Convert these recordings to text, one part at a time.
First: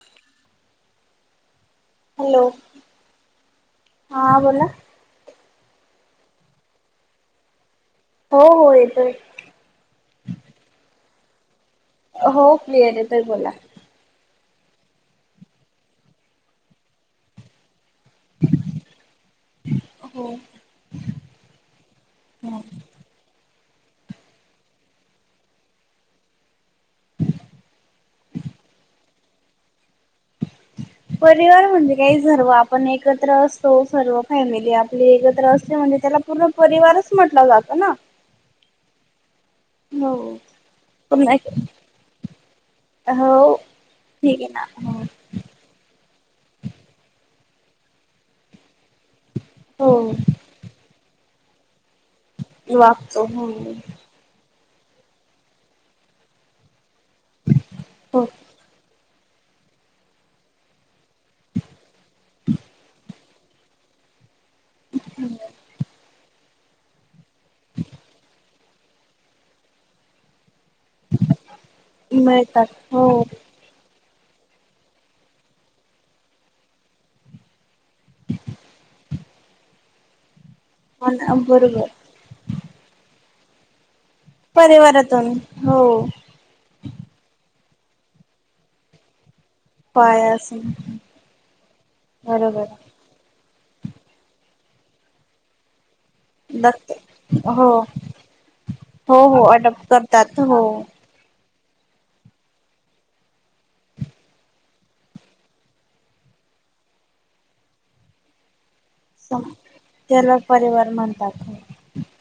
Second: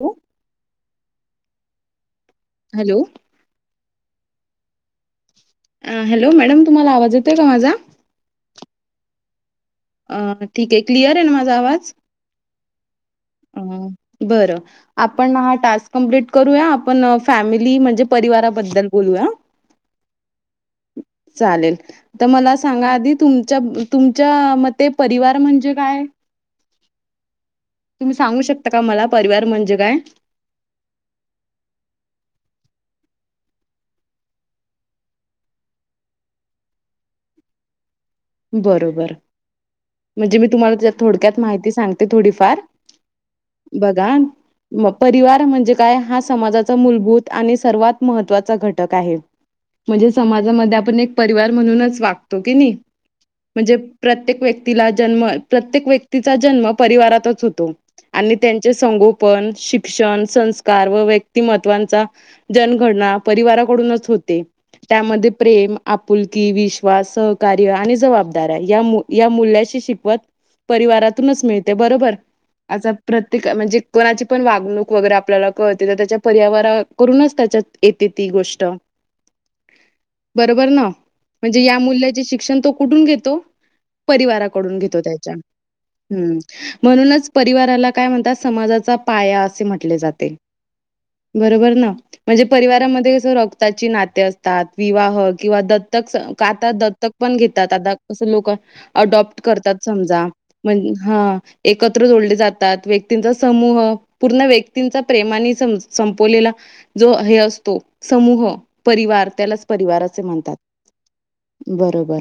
हो. Hello hello. हा बोला. हॅलो मॅडम तुम्हाला आवाज येत का माझा. हो हो येतय. अ ठीक आहे, क्लिअर आहे, ना माझा आवाज. हो क्लिअर येत ह बर आपण ह टास्क कमप्ट करूया आपण फॅमिली म्हणजे. परिवाराबद्दल बोलूया. हो चालेल तर मला सांगा आधी तुम तुमच्या मते परिवार म्हणजे काय. [unintelligible] तुम्ही सांगू शकता का मला परिवार म्हणजे काय. परिवार म्हणजे काही सर्व आपण एकत्र असतो सर्व फॅमिली आपली एकत्र असली म्हणजे त्यात. आपला पूर्ण परिवारच म्हटलं जात ना. बरोबर हो म्हणजे मी तुम्हाला त्यात पुन्हा थोडक्यात एक माहिती सांगते थोडीफार. हो बघा ठीक आहे ना म हो परिवार म्हणजे काय हा समाजाचा मूलभूत. आणि सर्वात महत्त्वाचा घटक आहे, म्हणजे हो समाजामध्ये आपण एक परिवार म्हणूनच. वागतो की नाही. हो हो. म्हणजे प्रत्येक व्यक्तीला जन्म प्रत्येक व्यक्तीचा जन्म परिवारातच होतो, हो आणि त्यांचे संगो पण शिक्षण संस्कार व व्यक्तिमत्वांचा जनगणना परिवाराकडूनच होते. त्यामध्ये प्रेम आपुलकी विश्वास सहकार्य आणि. द मूल्याची शिकवत. परिवारातूनच मिळते बरोबर मिळतात आता हो प्रत्येक म्हणजे कोणाची. ण वागणूक वगैरे आपल्याला कळते तर त्याच्या परिवारा कडूनच त्याच्यात येते ती गोष्ट. बरोबर ना पण म्हणजे या बरोबर मूल्याचे शिक्षण तो कुठून घेतो. परिवाराकडून घेतो परिवारातून त्याच्या हो हू म्हणूनच परिवार काय म्हणतात समाजाचा पाया अस म्हटले पाय जाते असून बर म्हणजे बरोबर परिवारामध्ये रक्ताची नाती. विवाह किंवा दत्तक काात लागते दत्तक पण घेत हो क [unintelligible] लोक हो ऍडॉप्ट हो करतात अडप्ट समजा हो एकत्र जोडले जातात व्यक्तींचा समूह पूर्ण व्यक्तींचा प्रेमाने सं संपवलेला एक. जो हे असतो समूह. परिवार सम त्यालाच परिवार असे त्याला म्हणतात परिवार म्हणतात बरोबर.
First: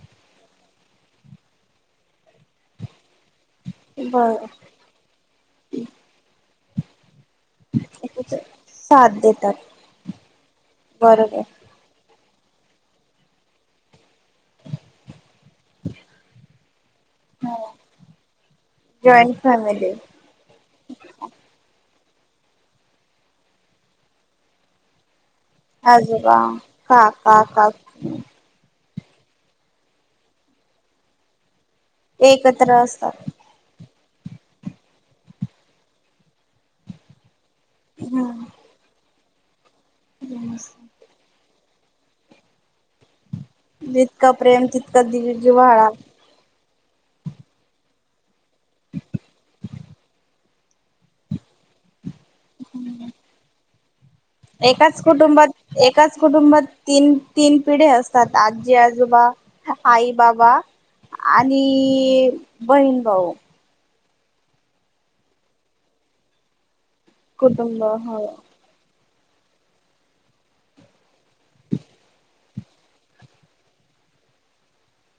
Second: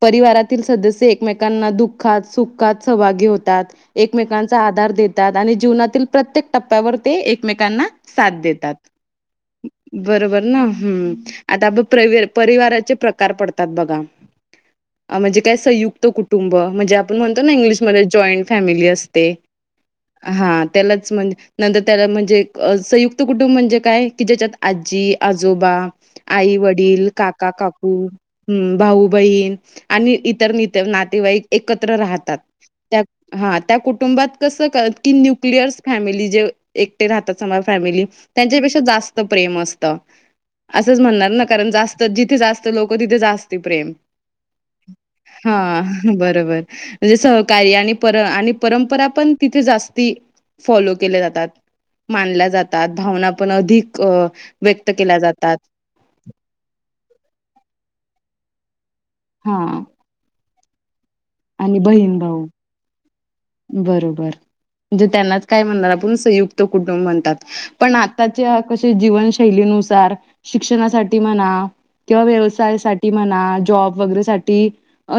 परिवारातील सदस्य एकमेकांना दुःखात सुखात सहभागी. होतात बर एकमेकांचा आधार देतात आणि जीवनातील प्रत्येक टप्प्यावर ते एकमेकांना. साथ देतात साथ देतात बरोबर ना हू बरोबर आपण परिवी परिवाराचे प्रकार पडतात बघा. म्हणजे काय संयुक्त कुटुंब म्हणजे आपण म्हणतो ना इंग्लिशमध्ये जॉईंट फॅमिली असते. जॉईंट फॅमिली हा त्यालाच म्हण नंतर. त्याला म्हणजे संयुक्त कुटुंब म्हणजे काय की ज्याच्यात आजी आजोबा आजोबा आई वडील काका काकू भाऊ बहीण आणि इतर न नातेवाईक एकत्र राहतात एकत्र असतात ह त्या कुटुंबात कुटुंबात कस कर की न्यूक्लिअर्स फॅमिली जे एकटे राहत. फॅमि हम्म त्यांच्यापेक्षा जास्त प्रेम असत अस म्हण. कारण जास्त जिथे जास्त लोकं तिथे जास्त प्रेम जितकं प्रेम तितकं हा जिव्हाळा बरोबर म्हणजे सहकार्या आणि परंपरा पण तिथे जास्त फॉलो के जातात. मानल्या जातात भावना पण अधिक अ, व्यक्त एकाच केल्या कुटुंबात जातात. एकाच कुटुंबात तीन तीन पिढी असतात आजजी आजोबा हां आजोबा आई बाबा आणि बहीण भाऊ. णे त्यांना काय म्हण आपण संयुक्त कुटुंब म्हणतात कुटुंब पण हो आताच्या कशी जीवनशैलीनुसार शिक्षणासाठी म्हणा. किंवा व्यवसाय साठी म्हणा जॉब वगैरे सा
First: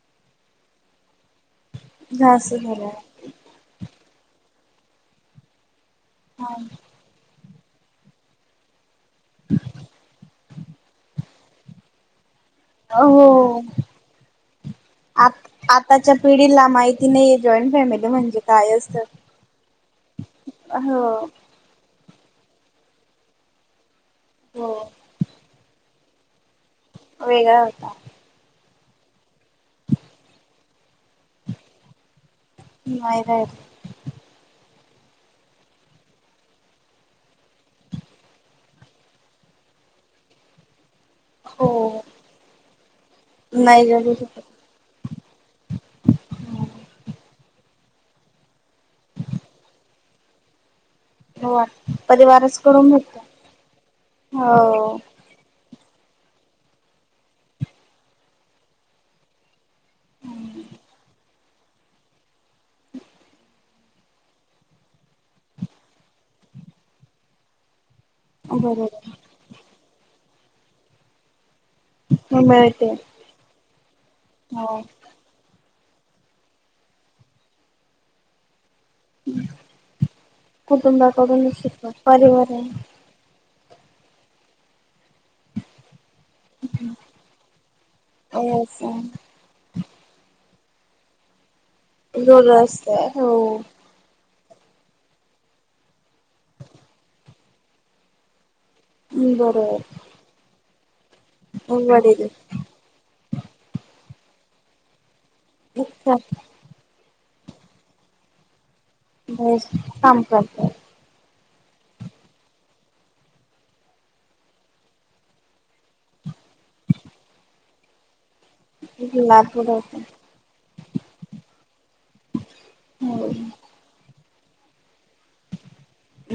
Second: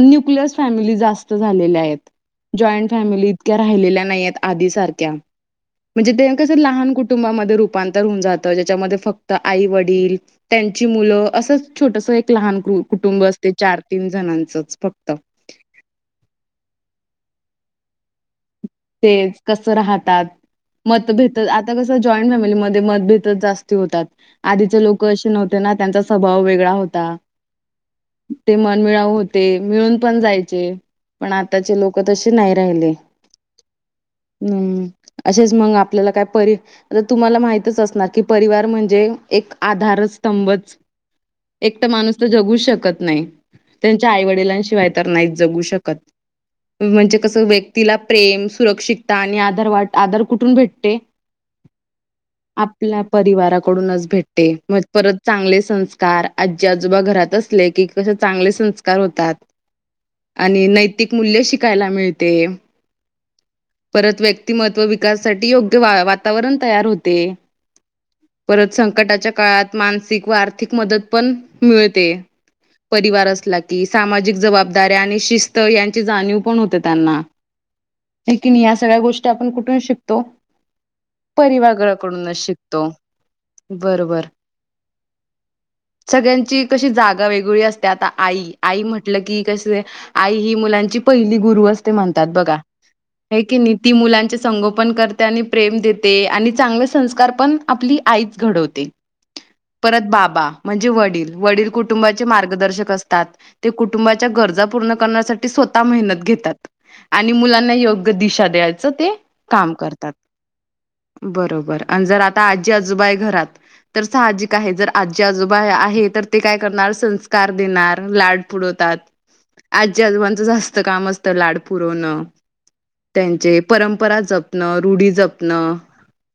न्युक्लिअस फॅमिली जास् झालेल्या आहेत जास्त जॉईंट झालं फॅमिली इतक्या राहिल्या नाही आहेत आधी सारख्या म्हणजे ते कचं लहान कुटुंबामध्ये रुपांतर होऊन जातं ज्याच्यामध्ये फक्त आई वडील त्यांची मुलं असंच छोटस एक. लहान कुटुंब असते हो चार तीन जणांचच फक्त च्या पिढीला माहिती नाहीये जॉईंट फॅमिली म्हणजे काय असतं. ते कस राहतात हो मतभेद आता कस. ज फमली मत जा होतात हो आधीचे लोक असे नव्हते ना त्यांचा स्वभव वेगळा हो. वेगळा होता. मिळा होते मिळून पण जायचे पण आताचे लोक तसे नाही राहिले. नाही राहिला. हम्म. असेच मग आपल्याला काय पर तुम्हाला माहितच असणार की परिवार म्हणजे एक आधार ंभच एक तर हो माणूस तर जगू शकत नाही. नाही त्यांच्या जगू आई शकत वडलांशिवाय तर नाही जगू शकत म्हणजे कस व्यक्तीला प्रेम सुरक्षितता आणि आधार वाट आधार कुठून भेटते. हो परिवारच कडून आपल्या भेटतो. परिवाराकडूनच भेटते म हो परत चांगले सं कार आजी आजोबा घरात असले की कसे चांगले संस्कार होतात. आणि नैतिक मूल्य शिकायला मिळते. परत व्यक्तिमत्त्व विकासासाठी योग्य वातावरण तयार होते. परत बरोबर संकटाच्या काळात मानसिक व आर्थिक मदत पण मिळते मिळते परिवारला की सामाजिक हो. जबाबदाऱ्या आणि शिस्त यां ण हो त्यां सगळ्या गोष्टी आपण कुठून शिकतो कुटुंबाकडूनच शिकतो परिवारगराकडूनच परिवार शिकतो. आहे बरोबर. सगळ्यांची कशी जागा वेगवेगळी असते आता आई आई म्हटलं की कस आई. ही मुलांची पहिली गुरु असते म्हणतात रोल बघा? असते हो. मुलांचसंगोपन करते आणि प्रेम देते आणि चांगले संस्कार पण आपली आईच घडवते. बरोबर परत बाबा म्हणजे वडील कुटुंबाचे वडील मार्गदर्शक असतात ते कुंटुंबाच्या गरजा पूर्ण करण्यासाठी. स्वतः मेहनत घेतात आणि मुलांना योग्य दिशा द्या. त्यांच ते काम करतात बरोबर. रआणि जर आता आजी आजोबा आहे घरात. तर साहजिक आहे जर आजी आजोबा आहे तर ते काय करणार संस्कार देणार लाड पुरवतात लातूर होते आजी आजोबांचं जास्त काम असतं लाड पुरवणं. हो त्यांचे परंपरा जपणं रूढी जपणं.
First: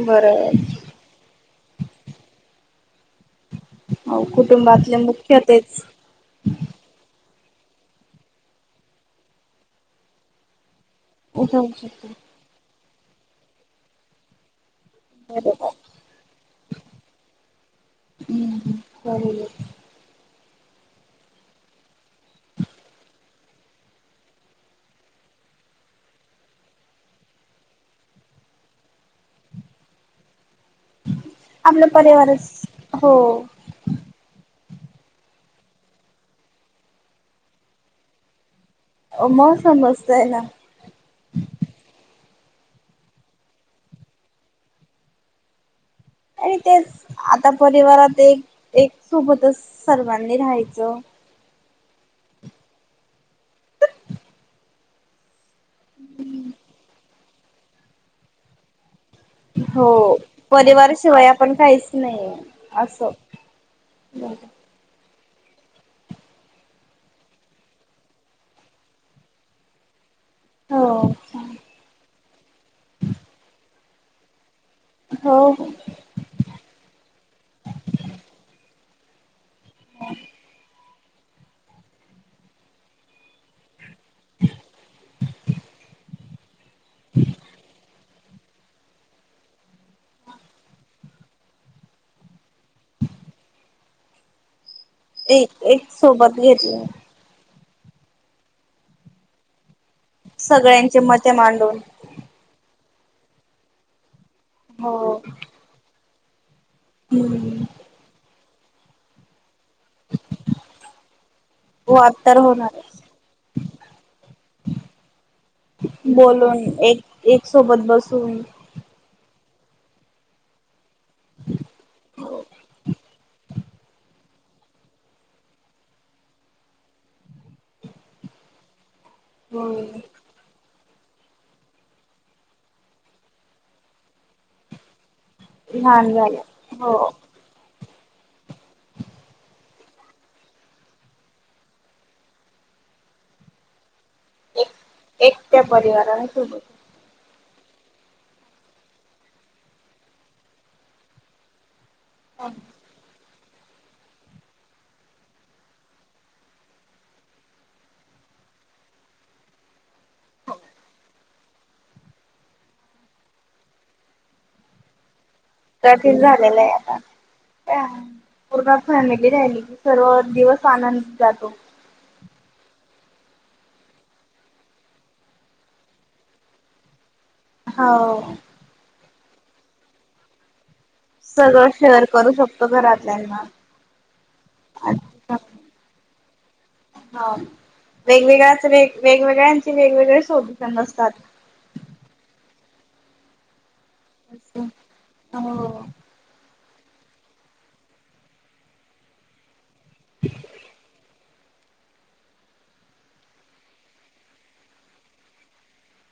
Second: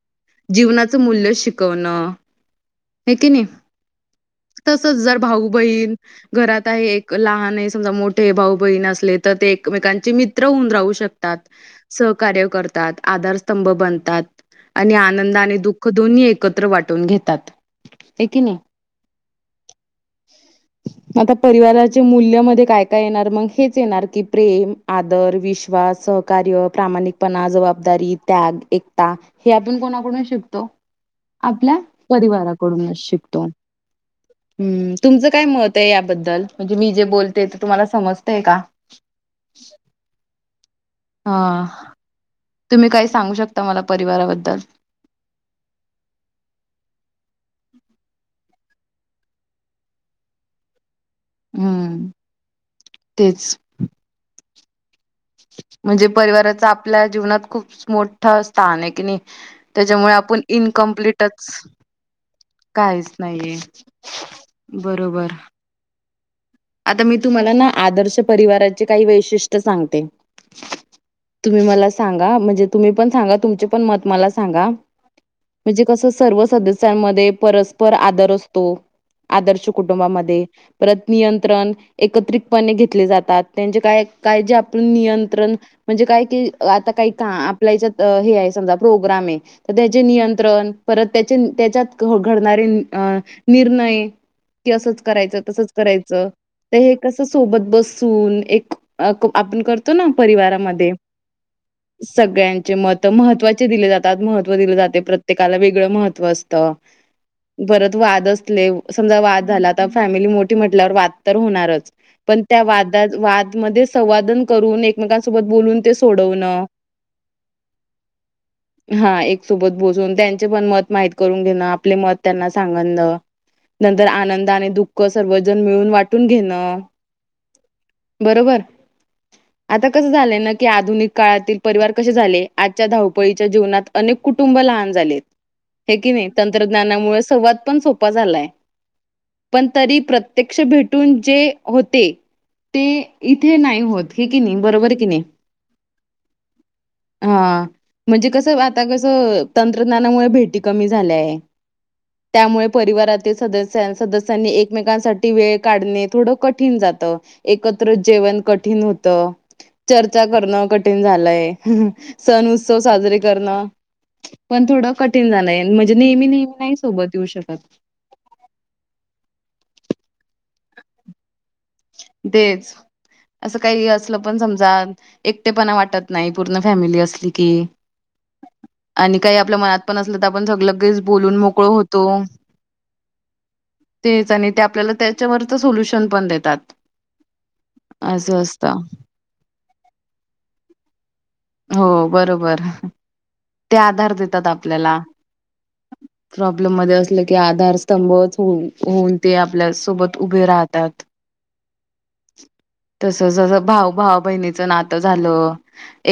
बरोबर. जीवनाचं मूल्य शिकवणं हे की नाही. हो तसच कुटुंबातले जर मुख्य भाऊ तेच बहीण घरात आहे एक लहान समजा मोठे भाऊ बहीण असले तर ते एकमेकांचे मित्र होऊन राहू शकत. जाऊ शकतो. सहकार्य करतात आधारस्तंभ बनतात. आणि आनंद आणि बरोबर. दुःख दोन्ही एकत्र वाटून घेतात की नाही. हो [unintelligible] आता परिवाराच्या मूल्यामध्ये काय काय येणार मग हेच येणार की प्रेम आदर विश्वास- सहकार्य प्रामाणिकपणा जबाबदारी त्याग एकता हे आपण कोणाकडून शिकतो आपल्या आपलं परिवारच परिवाराकडूनच हो शिकतो. हम्म तुमचं काय मत आहे याबद्दल म्हणजे मी जे बोलते ते तुम्हाला समजतय का? मौसम मस्त आहे ना? हा तुम्ही काय सांगू शकता मला परिवाराबद्दल. आणि तेच आता परिवारात एक- एक सोबतच सर्वांनी राहायचं. हम्म तेच म्हणजे परिवाराचा आपल्या जीवनात खूप मोठं स्थान आहे कीनी हो त्याच्यामुळे आपण परिवाराशिवाय इनकमप्लीटच आपण काहीच नाही असं. काहीच नाहीये. बरं. बरोबर आता मी तुम्हाला ना आदर्श परिवाराचे काही वैशिष्ट्य सांगते? तुम्ही हो मला सांगा म्हणजे तुम्ही पण सांगा तुमचे पण मत मला सांगा? हो म्हणजे कस सर्व सदस्यांमध्ये परस्पर आदर असतो. आदर्श कुटुंबामध्ये परत नियंत्रण एकत्रितपणे घेतले जातात त्यांचे काय? काय जे आपण नियंत्रण म्हणजे काय कि आता काही का आपल्या हच्यात हे. प्रोग्रॅम आहे त्याचे नियंत्रण परत त्यांचे त्याच्यात घडणारे. तीर नाही अस कराय एक तच एक करायच सोबत घेतलं. कस सोबत बस- एक आपण कर- करतो ना परिवारामध्ये सगळ्यांचे मते मांडून सगळ्यांचे मत- महत्त्वाचे दिले जातात महत्व दिले जाते हो प्रत्येकाला वेगळं महत्व असं- हम्म परत वाद असले समजा वाद झाला तर फॅमिली मोठी म्हटल्यावर वाद होणारच वाद तर पण त्या होणारच. वा म संवादन करून एकमेकसोबत बोलून ते सोडव- बोलून एक एक सोबत बसून. हा एक सोबत बसून त्यांचे पण मत माहीत करून घेणं आपले मत त्यांना सांगन. नंतर आनंद आणि दुःख सर्वजण मिळून वाटण. घेण बरोबर आता कस झालं कनी आत आधुनिक काळातील परिवार कसे झाले आजच्या धावपळीच्या जीवनात अनेक कुटुंब लहान झाले. हे की लहान नाही झालं हो तंत्रज्ञानामुळे संवाद पण सोपा झालाय पण तरी प्रत्यक्ष भेटून जे होते ते इथे नाही होत हि कि नाही एक बरोबर कि नाही एकट्या परिवाराने सोबत हा म्हणजे कसं आता कसं तंत्रज्ञानामुळे भेटी कमी झाल्याय त्यामुळे परिवारातील सस सदस्यांनी एकमेकांसाठी वेळ काढ थोड कठीण जात एकत्र जेवण कठीण होत चर्चा करणं कठीण झालंय सण उत्सव साजरे करणं पण थोड क कध झालेलं आहे आता येऊ शकत का पूर्ण फॅमिली राहिली सर्व दिवस आनंद जातो तेज असं काही असलं पण समजा एकटेपणा वाटत नाही पूर्ण फॅमिली असली की हो आणि काही आपल्या मनात पण असल तर आपण सगळ काही सगळं शेअर करू शकतो घरातल्यांना. तेच आणि ते आपल्याला त्याच्यावरच सोल्युशन पण देतात. ह असं वेगवेगळ्याच असतं वेग वेगवेगळ्यांचे वेगवेगळे शोधूषण असतात. हो बरोबर! ते आधार देतात आपल्याला. हो मध्ये असलं की आधारस्तंभ होऊन ते आपल्या सोबत उभे राहतात. तस भाऊ भाव बहिणीचं नातं झालं.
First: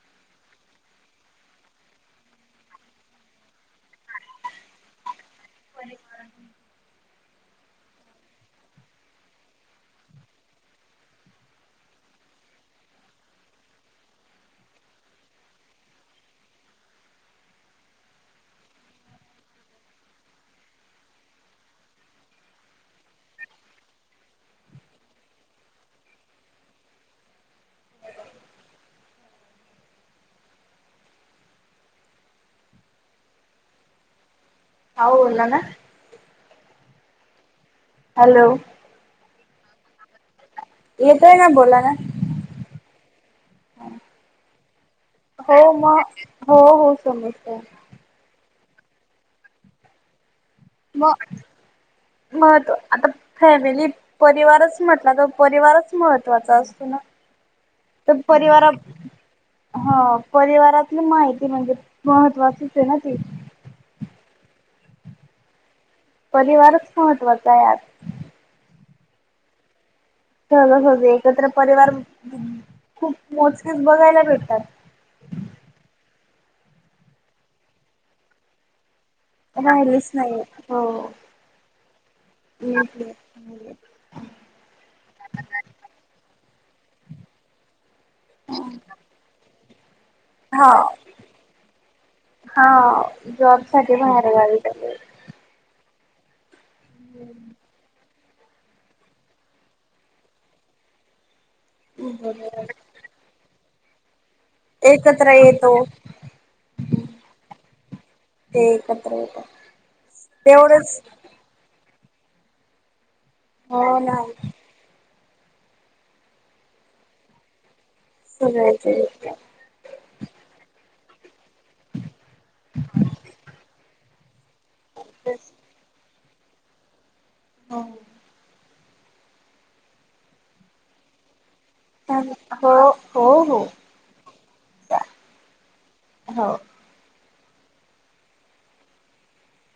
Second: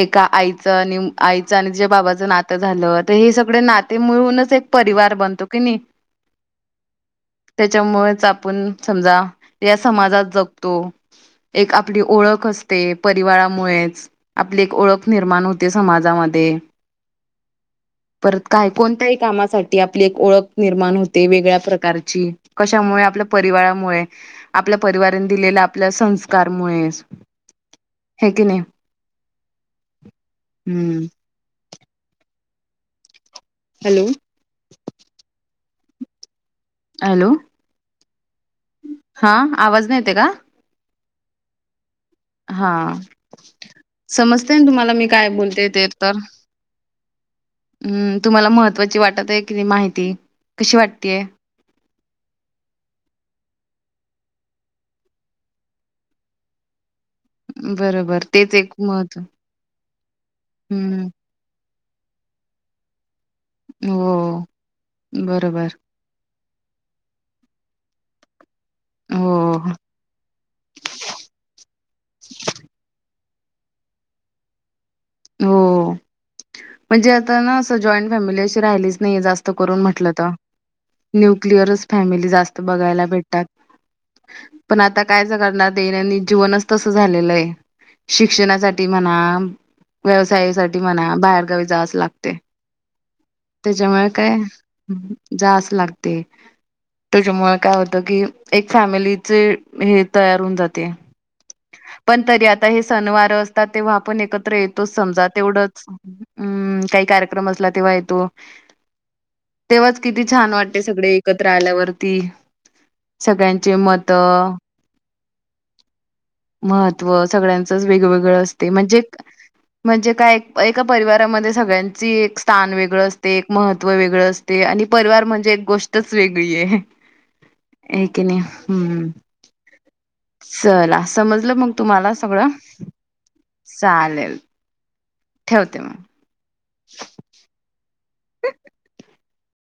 एका आईचं आणि आईचं आणि जे बाबाचं नातं झालं तर हे सगळे नातेमुळेळूनच एक परी वार बनतो. की नाही [inaudible] त्याच्यामुळेच आपण समजा या समाजात जगतो. एक आपली ओळख असते परिवारामुळेच! आपली एक ओळख निर्माण होते समाजामध्ये, परत काय कोणत्याही कामासाठी आपली एक ओळख निर्माण होते वेगळ्या प्रकारची कशामुळे आपल्या परिवारामुळे आपल्या परिवार दिलेल्या आपल्या संस्कारमुळे हे की नाय. हम्म हॅलो! हा बोला ना. हॅलो! हॅलो! हा आवाज नाही येते का? येतय ना बोला ना. हा समजते ना तुम्हाला मी काय बोलते ते तर? समजतंय. हम्म तुम्हाला महत्त्वाची वाटत आहे किती माहिती? कशी मग वाटतेय महत्व आता फॅमिली परिवारच म्हटला तर परिवारच महत्त्वाचा असतो ना? तर बरोबर तेच परिवारा एक महत्व हा परिवारातली हम्म माहिती म्हणजे महत्वाचीच आहे ना ती. हो बरोबर. परिवारच महत्त्वाचा आज! हो. सहजासहजी एकत्र परिवार खूप मोजकेच बघायला भेटतात. हो म्हणजे आता ना अस जॉईंट फॅमिली अशी राहिलीच नाही जास्त करून राहिलीच म्हटलं तर नाही हो न्यूक्लिअरच फॅमिली जास्त बघायला भेटतात. पण आता कायच जणांना दैनंदिन जीवनच तसं झालेलं आहे. शिक्षणासाठी म्हणा, हा व्यवसायासाठी म्हणा, बाहेरगावी जावचं लागतय. हा जॉब साठी त्याच्यामुळे बाहेर काय, गावी गेले जाच लाग ते, त्याच्यामुळे काय होतं की एक फॅमिलीची, हे तयार होऊन जाते. पण तरी आता हे सण वार असतात तेव्हा आपण एकत्र येतोय समजा एकत्र येतो तेवढंच, म काही कार्यक्रम असला तेव्हा येतो ते एकत्र येतात तेव्हाच किती छान वाटते तेवढंच सगळे एकत्र आल्यावर ती. सगळ्यांचे हो ना मतं महत्त्व सगळ्यांच वेगवेगळं असते सगळ्याचे म्हणजे, म्हणजे काय एका परिवारामध्ये सगळ्यांची एक स्थान वेगळं असते, एक महत्त्व वेगळं अस, ते, आणि परिवार म्हणजे एक गोष्टच वेगळी आय, ह, हो हे की नाही? हम्, चला समजलं मग तुम्हाला सगळं? हो हो हो चालेल! ठेवते मग. हो